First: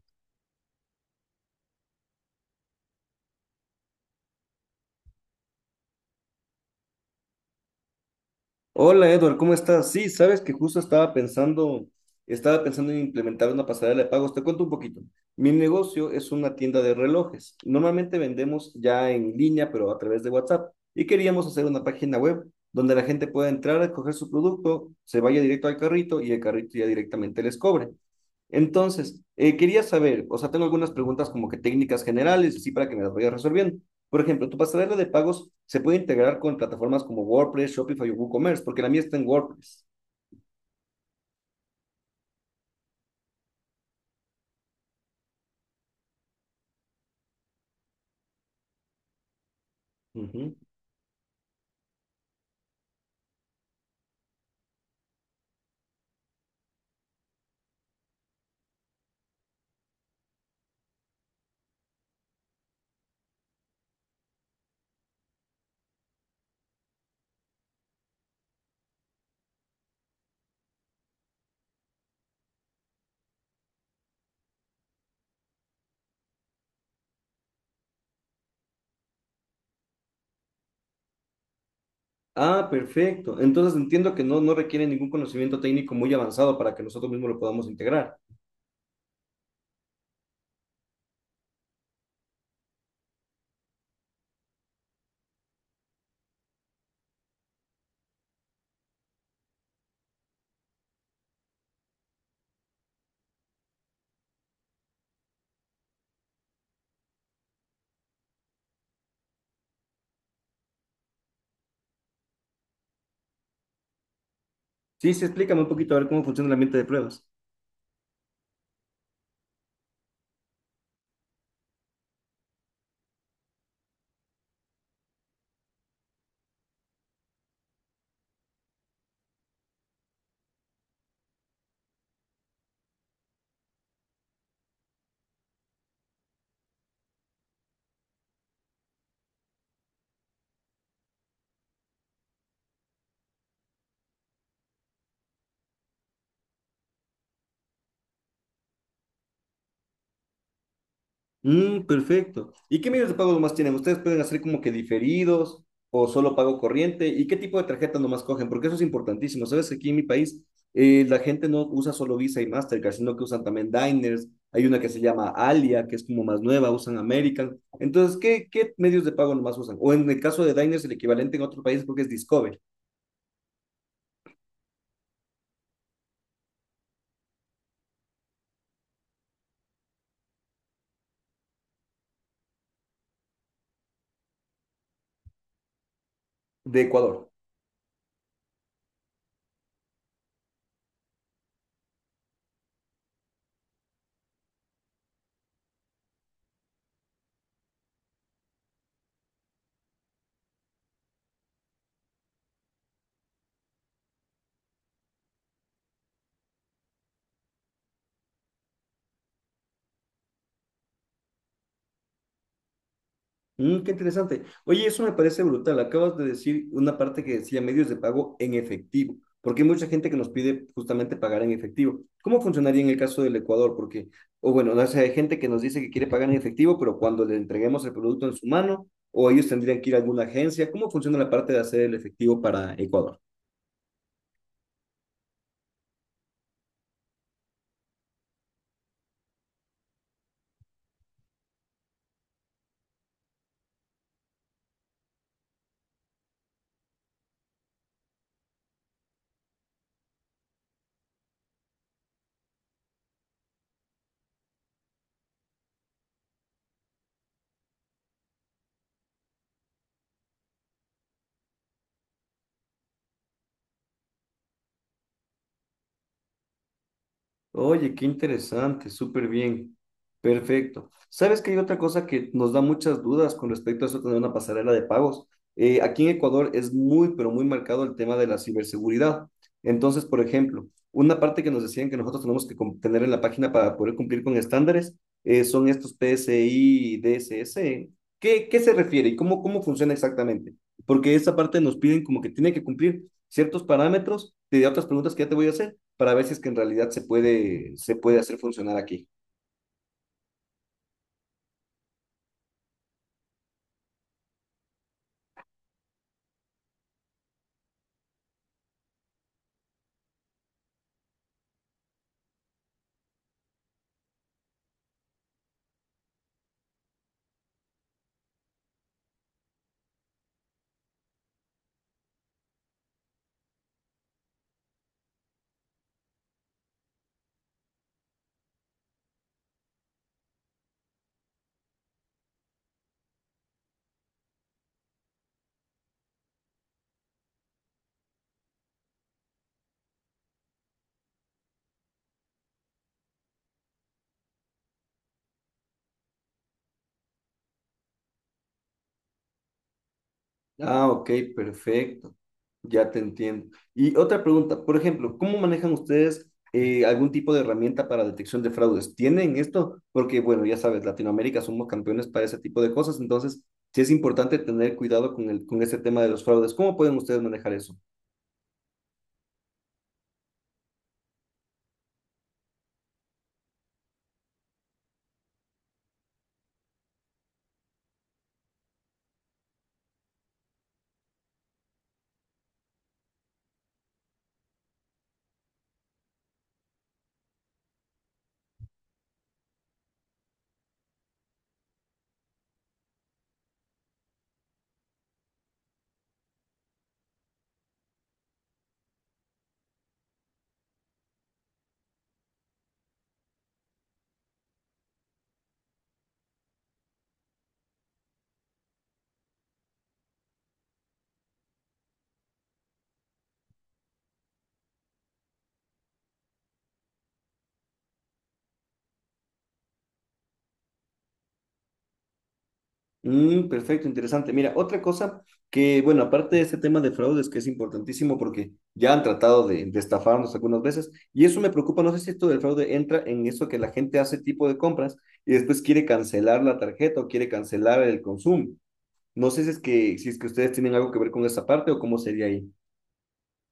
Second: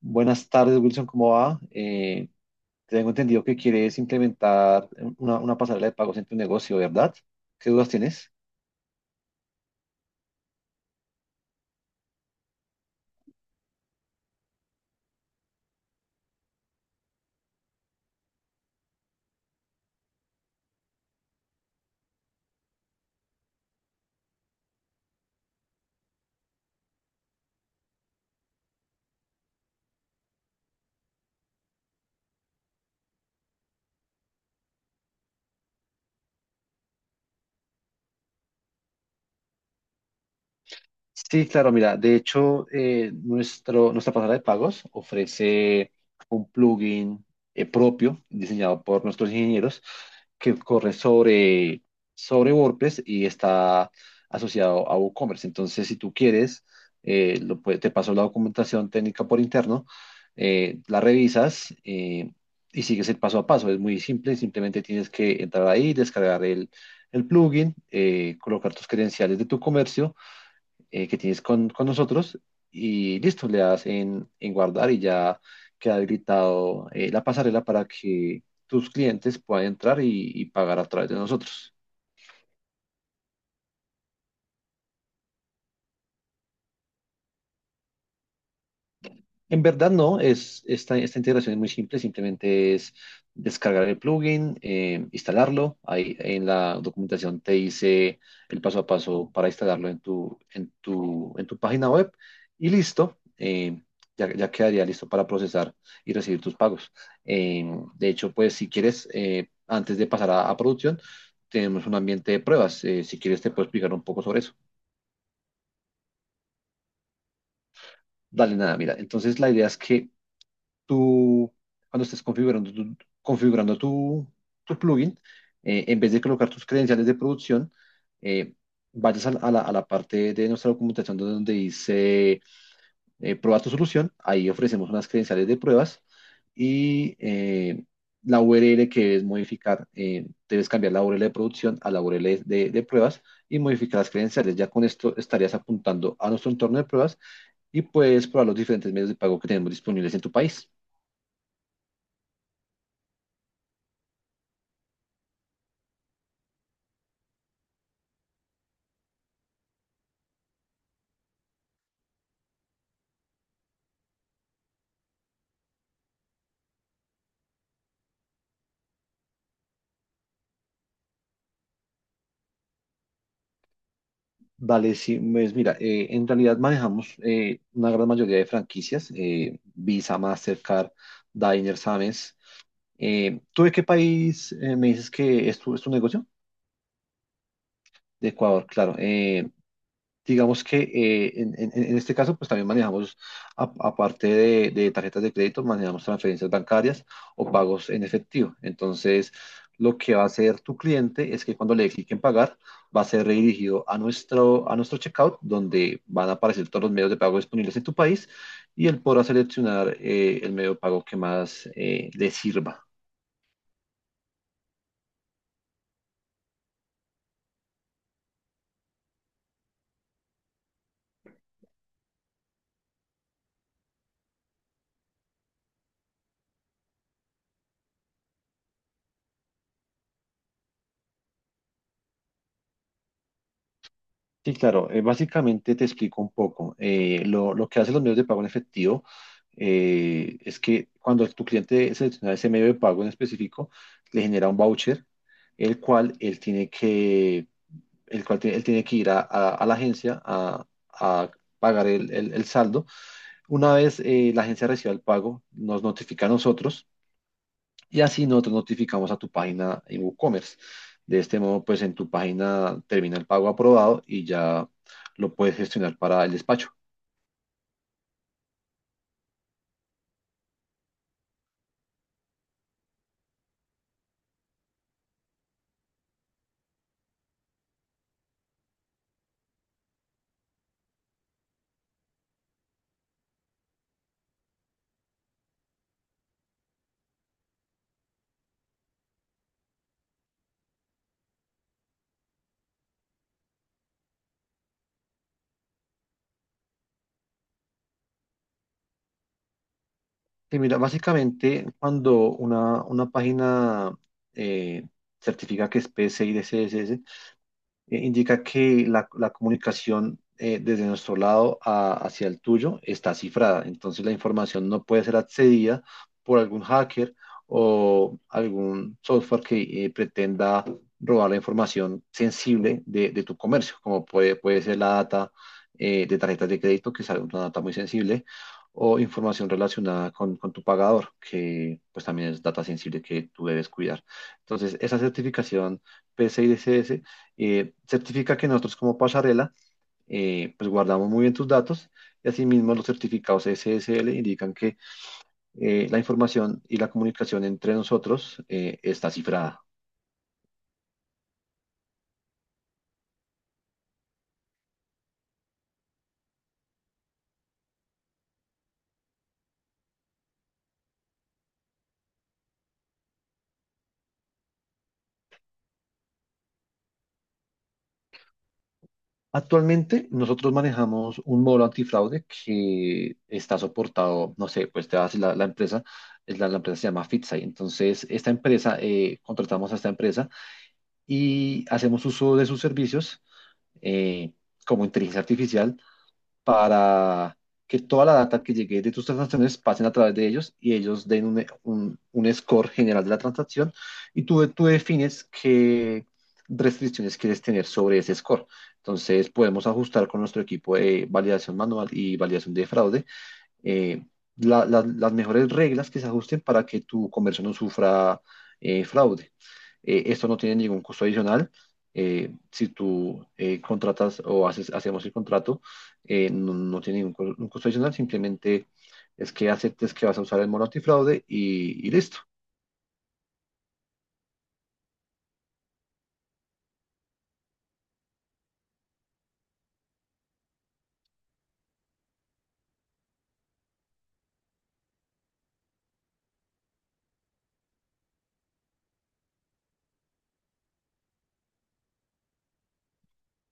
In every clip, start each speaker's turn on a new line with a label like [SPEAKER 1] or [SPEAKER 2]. [SPEAKER 1] Buenas tardes, Wilson, ¿cómo va? Tengo entendido que quieres implementar una pasarela de pagos en tu negocio, ¿verdad? ¿Qué dudas tienes?
[SPEAKER 2] Hola Edward, ¿cómo estás? Sí, sabes que justo estaba pensando en implementar una pasarela de pagos. Te cuento un poquito. Mi negocio es una tienda de relojes. Normalmente vendemos ya en línea, pero a través de WhatsApp. Y queríamos hacer una página web donde la gente pueda entrar, a coger su producto, se vaya directo al carrito y el carrito ya directamente les cobre. Entonces, quería saber, o sea, tengo algunas preguntas como que técnicas generales, así para que me las vayas resolviendo. Por ejemplo, tu pasarela de pagos se puede integrar con plataformas como WordPress, Shopify o WooCommerce, porque la mía está en WordPress.
[SPEAKER 1] Sí, claro, mira, de hecho, nuestra pasarela de pagos ofrece un plugin propio diseñado por nuestros ingenieros
[SPEAKER 2] Ujú.
[SPEAKER 1] que corre sobre WordPress y está asociado a WooCommerce. Entonces, si tú quieres, te paso la documentación técnica por interno, la revisas y sigues el paso a paso. Es muy simple, simplemente tienes que entrar ahí, el plugin, colocar tus credenciales de tu comercio que tienes con nosotros y listo, le das en guardar y ya queda habilitado la pasarela para que tus clientes puedan entrar y pagar a través de nosotros.
[SPEAKER 2] Ah, perfecto. Entonces entiendo que no requiere ningún conocimiento técnico muy avanzado para que nosotros mismos lo podamos integrar.
[SPEAKER 1] En verdad no, esta integración es muy simple, simplemente es descargar el plugin, instalarlo. Ahí en la documentación te dice el paso a paso para instalarlo en tu página web y listo, ya quedaría listo para procesar y recibir tus pagos. Eh, de hecho, pues si quieres, antes de pasar a producción, tenemos un ambiente de pruebas. Si quieres, te puedo explicar un poco sobre eso.
[SPEAKER 2] Sí, sí, explícame un poquito a ver cómo funciona el ambiente de pruebas.
[SPEAKER 1] Dale, nada, mira. Entonces, la idea es que tú, cuando estés configurando tu, tu plugin, en vez de colocar tus credenciales de producción, eh, vayas a, la, a la- a la parte de nuestra documentación donde dice prueba tu solución. Ahí ofrecemos unas credenciales de pruebas y eh, la URL que debes modificar, debes cambiar la URL de producción a la URL de pruebas y modificar las credenciales. Ya con esto estarías apuntando a nuestro entorno de pruebas y puedes probar los diferentes medios de pago que tenemos disponibles en tu país.
[SPEAKER 2] Mm, perfecto. ¿Y qué medios de pago nomás tienen? ¿Ustedes pueden hacer como que diferidos o solo pago corriente? ¿Y qué tipo de tarjeta nomás cogen? Porque eso es importantísimo. Sabes que aquí en mi país la gente no usa solo Visa y Mastercard, sino que usan también Diners. Hay una que se llama Alia, que es como más nueva, usan American. Entonces, ¿qué medios de pago nomás usan? O en el caso de Diners, el equivalente en otro país creo que es Discover,
[SPEAKER 1] Vale, sí, pues mira, en realidad manejamos una gran mayoría de franquicias, Visa, Mastercard, Diners, Amex. ¿Tú de qué país me dices que es tu negocio?
[SPEAKER 2] de Ecuador.
[SPEAKER 1] De Ecuador, claro. Digamos que en este caso, pues también manejamos aparte de tarjetas de crédito, manejamos transferencias bancarias o pagos en efectivo. Entonces, lo que va a hacer tu cliente es que cuando le dé clic en pagar, va a ser redirigido a nuestro checkout, donde van a aparecer todos los medios de pago disponibles en tu país y él podrá seleccionar el medio de pago que más le sirva.
[SPEAKER 2] Mm, qué interesante. Oye, eso me parece brutal. Acabas de decir una parte que decía medios de pago en efectivo, porque hay mucha gente que nos pide justamente pagar en efectivo. ¿Cómo funcionaría en el caso del Ecuador? Porque, o bueno, no sé, hay gente que nos dice que quiere pagar en efectivo, pero cuando le entreguemos el producto en su mano, o ellos tendrían que ir a alguna agencia. ¿Cómo funciona la parte de hacer el efectivo para Ecuador?
[SPEAKER 1] Sí, claro. Básicamente te explico un poco. Lo que hacen los medios de pago en efectivo es que cuando tu cliente selecciona ese medio de pago en específico, le genera un voucher, el cual él tiene que, el cual tiene- él tiene que ir a la agencia a pagar el saldo. Una vez la agencia reciba el pago, nos notifica a nosotros y así nosotros notificamos a tu página en WooCommerce. De este modo, pues en tu página termina el pago aprobado y ya lo puedes gestionar para el despacho.
[SPEAKER 2] Oye, qué interesante, súper bien. Perfecto. ¿Sabes que hay otra cosa que nos da muchas dudas con respecto a eso de tener una pasarela de pagos? Aquí en Ecuador es muy, pero muy marcado el tema de la ciberseguridad. Entonces, por ejemplo, una parte que nos decían que nosotros tenemos que tener en la página para poder cumplir con estándares son estos PCI, DSS. ¿Qué se refiere y cómo funciona exactamente? Porque esa parte nos piden como que tiene que cumplir ciertos parámetros de otras preguntas que ya te voy a hacer para ver si es que en realidad se puede hacer funcionar aquí.
[SPEAKER 1] Sí mira, básicamente cuando una página eh, certifica que es PCI de CSS, indica que la comunicación desde nuestro lado hacia el tuyo está cifrada. Entonces la información no puede ser accedida por algún hacker o algún software que pretenda robar la información sensible de tu comercio, como puede ser la data de tarjetas de crédito, que es una data muy sensible, o información relacionada con tu pagador, que pues también es data sensible que tú debes cuidar. Entonces, esa certificación PCI DSS certifica que nosotros como pasarela pues guardamos muy bien tus datos, y asimismo los certificados SSL indican que la información y la comunicación entre nosotros está cifrada.
[SPEAKER 2] Ah, ok, perfecto. Ya te entiendo. Y otra pregunta, por ejemplo, ¿cómo manejan ustedes algún tipo de herramienta para detección de fraudes? ¿Tienen esto? Porque, bueno, ya sabes, Latinoamérica somos campeones para ese tipo de cosas, entonces sí es importante tener cuidado con el, con ese tema de los fraudes. ¿Cómo pueden ustedes manejar eso?
[SPEAKER 1] Actualmente nosotros manejamos un módulo antifraude que está soportado, no sé, pues te vas a la empresa, es la empresa se llama Fitsai. Entonces, esta empresa, contratamos a esta empresa y hacemos uso de sus servicios eh, como inteligencia artificial para que toda la data que llegue de tus transacciones pasen a través de ellos, y ellos den un score general de la transacción, y tú defines qué restricciones quieres tener sobre ese score. Entonces podemos ajustar con nuestro equipo de validación manual y validación de fraude eh, las mejores reglas que se ajusten para que tu comercio no sufra fraude. Esto no tiene ningún costo adicional. Si tú hacemos el contrato, no tiene ningún costo adicional, simplemente es que aceptes que vas a usar el mono antifraude y listo.
[SPEAKER 2] Mm, perfecto, interesante. Mira, otra cosa que, bueno, aparte de este tema de fraudes, que es importantísimo porque ya han tratado de estafarnos algunas veces, y eso me preocupa, no sé si esto del fraude entra en eso que la gente hace tipo de compras y después quiere cancelar la tarjeta o quiere cancelar el consumo. No sé si es que ustedes tienen algo que ver con esa parte o cómo sería ahí.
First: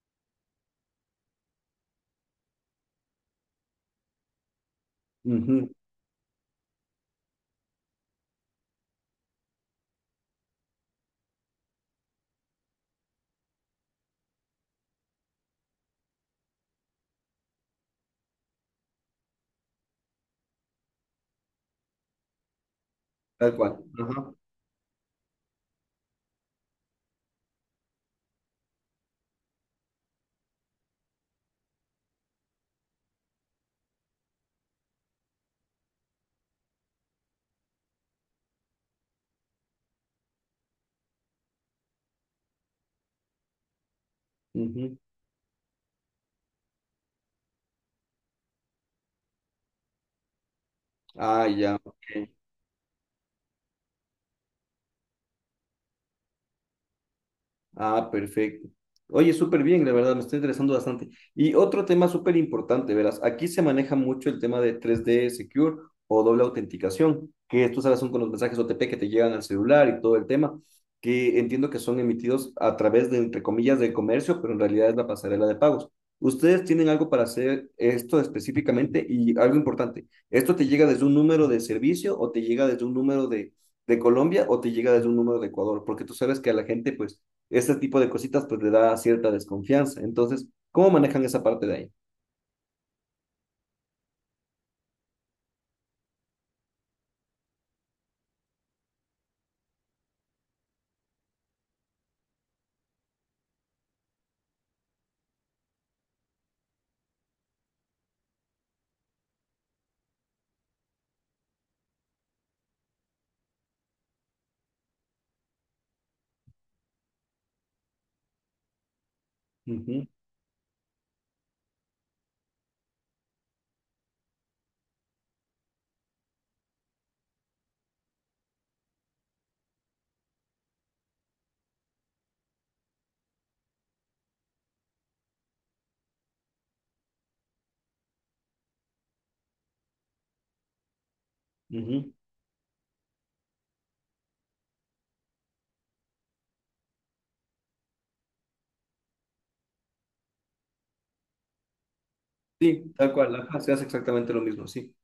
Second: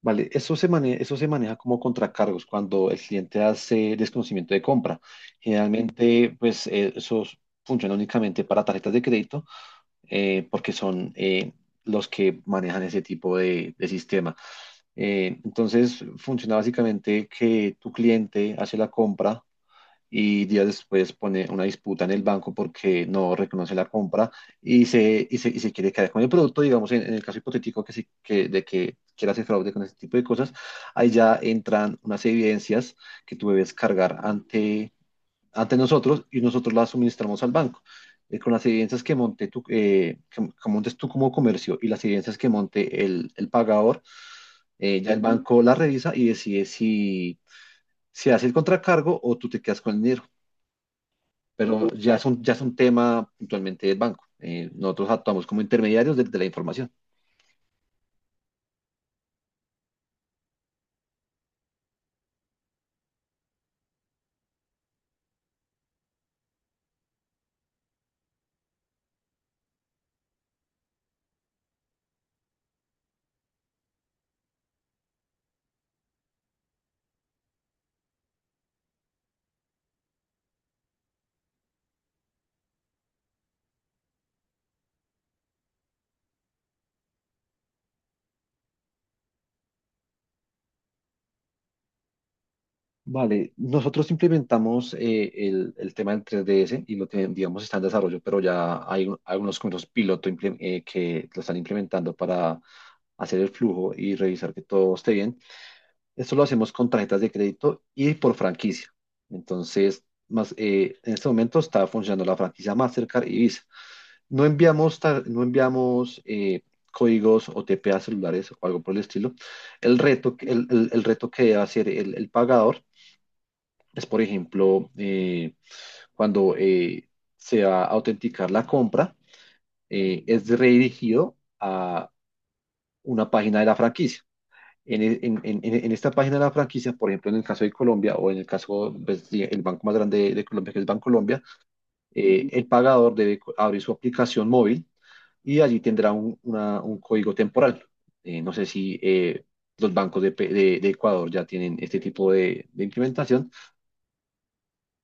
[SPEAKER 1] Vale, eso se maneja como contracargos cuando el cliente hace desconocimiento de compra.
[SPEAKER 2] Ujú,
[SPEAKER 1] Generalmente, pues eso funciona únicamente para tarjetas de crédito porque son los que manejan ese tipo de sistema. Entonces funciona básicamente que tu cliente hace la compra y días después pone una disputa en el banco porque no
[SPEAKER 2] tal
[SPEAKER 1] reconoce
[SPEAKER 2] cual.
[SPEAKER 1] la compra
[SPEAKER 2] Ajá.
[SPEAKER 1] y se quiere quedar con el producto, digamos, en el caso hipotético de que quiera hacer fraude con este tipo de cosas, ahí ya entran unas evidencias que tú debes cargar ante nosotros y nosotros la suministramos al banco. Con las evidencias que montes tú como comercio y las evidencias que monte el pagador,
[SPEAKER 2] Ujú.
[SPEAKER 1] ya el banco la revisa y decide si, si hace el contracargo o tú te quedas con el dinero.
[SPEAKER 2] Ah, ya.
[SPEAKER 1] Pero ya
[SPEAKER 2] Ok.
[SPEAKER 1] ya es un tema puntualmente del banco. Nosotros actuamos como intermediarios de la información.
[SPEAKER 2] Ah, perfecto. Oye, súper bien, la verdad, me está interesando bastante. Y otro tema súper importante, verás, aquí se maneja mucho el tema de tres d Secure o doble autenticación, que tú sabes, son con los mensajes OTP que te llegan al celular y todo el tema, que entiendo que son emitidos a través de, entre comillas, del comercio, pero en realidad es la pasarela de pagos. ¿Ustedes tienen algo para hacer esto específicamente? Y algo importante, ¿esto te llega desde un número de servicio o te llega desde un número de Colombia o te llega desde un número de Ecuador? Porque tú sabes que a la gente, pues este tipo de cositas pues le da cierta desconfianza. Entonces, ¿cómo manejan esa parte de ahí?
[SPEAKER 1] Vale, nosotros implementamos el tema del 3DS y lo tenemos, digamos, está en desarrollo, pero algunos comercios piloto que lo están implementando para hacer el flujo y revisar que todo esté bien. Esto lo hacemos con tarjetas de crédito y por franquicia. Entonces, más, en este momento está funcionando la franquicia Mastercard y Visa. No enviamos códigos OTP a celulares o algo por el estilo.
[SPEAKER 2] Ujú,
[SPEAKER 1] El reto que debe hacer el pagador es, por ejemplo, cuando se va a autenticar la compra, es redirigido a una página de la franquicia. En, e- en- en- En esta página de la franquicia, por ejemplo, en el caso de Colombia o en el caso pues, sí, el banco más grande de Colombia, que es Bancolombia,
[SPEAKER 2] ujú.
[SPEAKER 1] el pagador debe abrir su aplicación móvil y allí tendrá un código temporal. No sé si los bancos de Ecuador ya tienen este tipo de
[SPEAKER 2] Sí, tal cual,
[SPEAKER 1] implementación.
[SPEAKER 2] ajá, se hace exactamente lo mismo, sí.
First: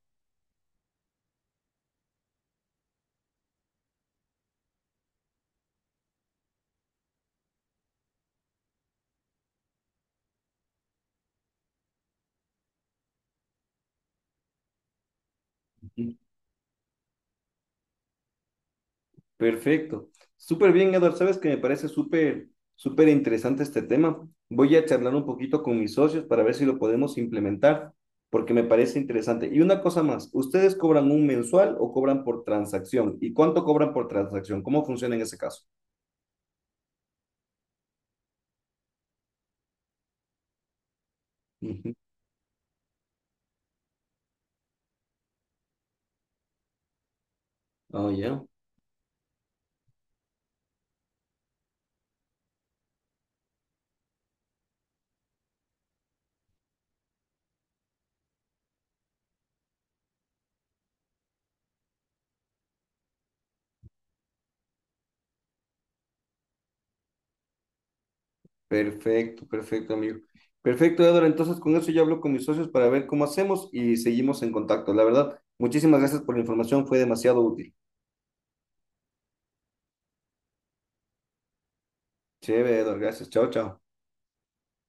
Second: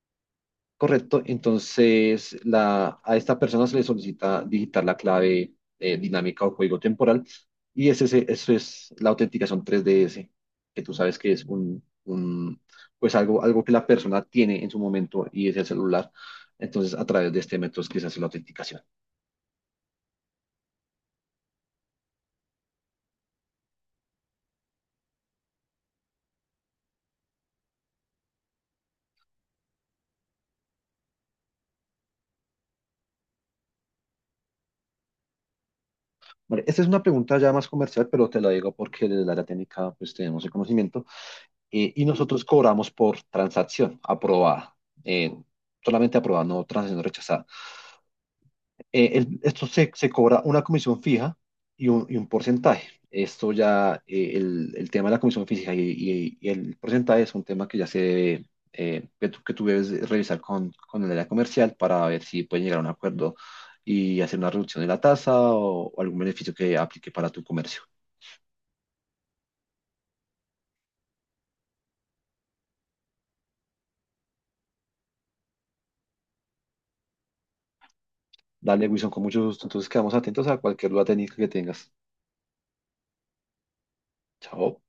[SPEAKER 1] Correcto, entonces a esta persona se le solicita digitar la clave dinámica o código temporal, eso es la autenticación 3DS, que tú sabes que es pues algo, algo que la persona tiene en su momento, y es el celular.
[SPEAKER 2] Ujú.
[SPEAKER 1] Entonces, a través de este método es que se hace la autenticación.
[SPEAKER 2] Perfecto. Súper bien, Eduardo. Sabes que me parece súper, súper interesante este tema. Voy a charlar un poquito con mis socios para ver si lo podemos implementar, porque me parece interesante. Y una cosa más, ¿ustedes cobran un mensual o cobran por transacción? ¿Y cuánto cobran por transacción? ¿Cómo funciona en ese caso?
[SPEAKER 1] Vale, esta es una pregunta ya más comercial, pero te la digo porque desde la área técnica pues tenemos el conocimiento
[SPEAKER 2] Ujú.
[SPEAKER 1] y nosotros cobramos por transacción aprobada, eh, solamente aprobada, no transacción rechazada.
[SPEAKER 2] Oh, ya.
[SPEAKER 1] Esto se cobra una comisión fija y un porcentaje. Esto ya, el tema de la comisión fija y el porcentaje es un tema que ya se debe, que tú debes revisar con el área comercial para ver si pueden llegar a un acuerdo y hacer una reducción de la tasa o algún beneficio que aplique para tu comercio.
[SPEAKER 2] Perfecto, perfecto, amigo. Perfecto, Edward. Entonces, con eso ya hablo con mis socios para ver cómo hacemos y seguimos en contacto. La verdad, muchísimas gracias por la información, fue demasiado útil.
[SPEAKER 1] Dale, Wilson, con mucho gusto. Entonces quedamos atentos a cualquier duda técnica que tengas.
[SPEAKER 2] Chévere, Edward. Gracias. Chao, chao.
[SPEAKER 1] Chao.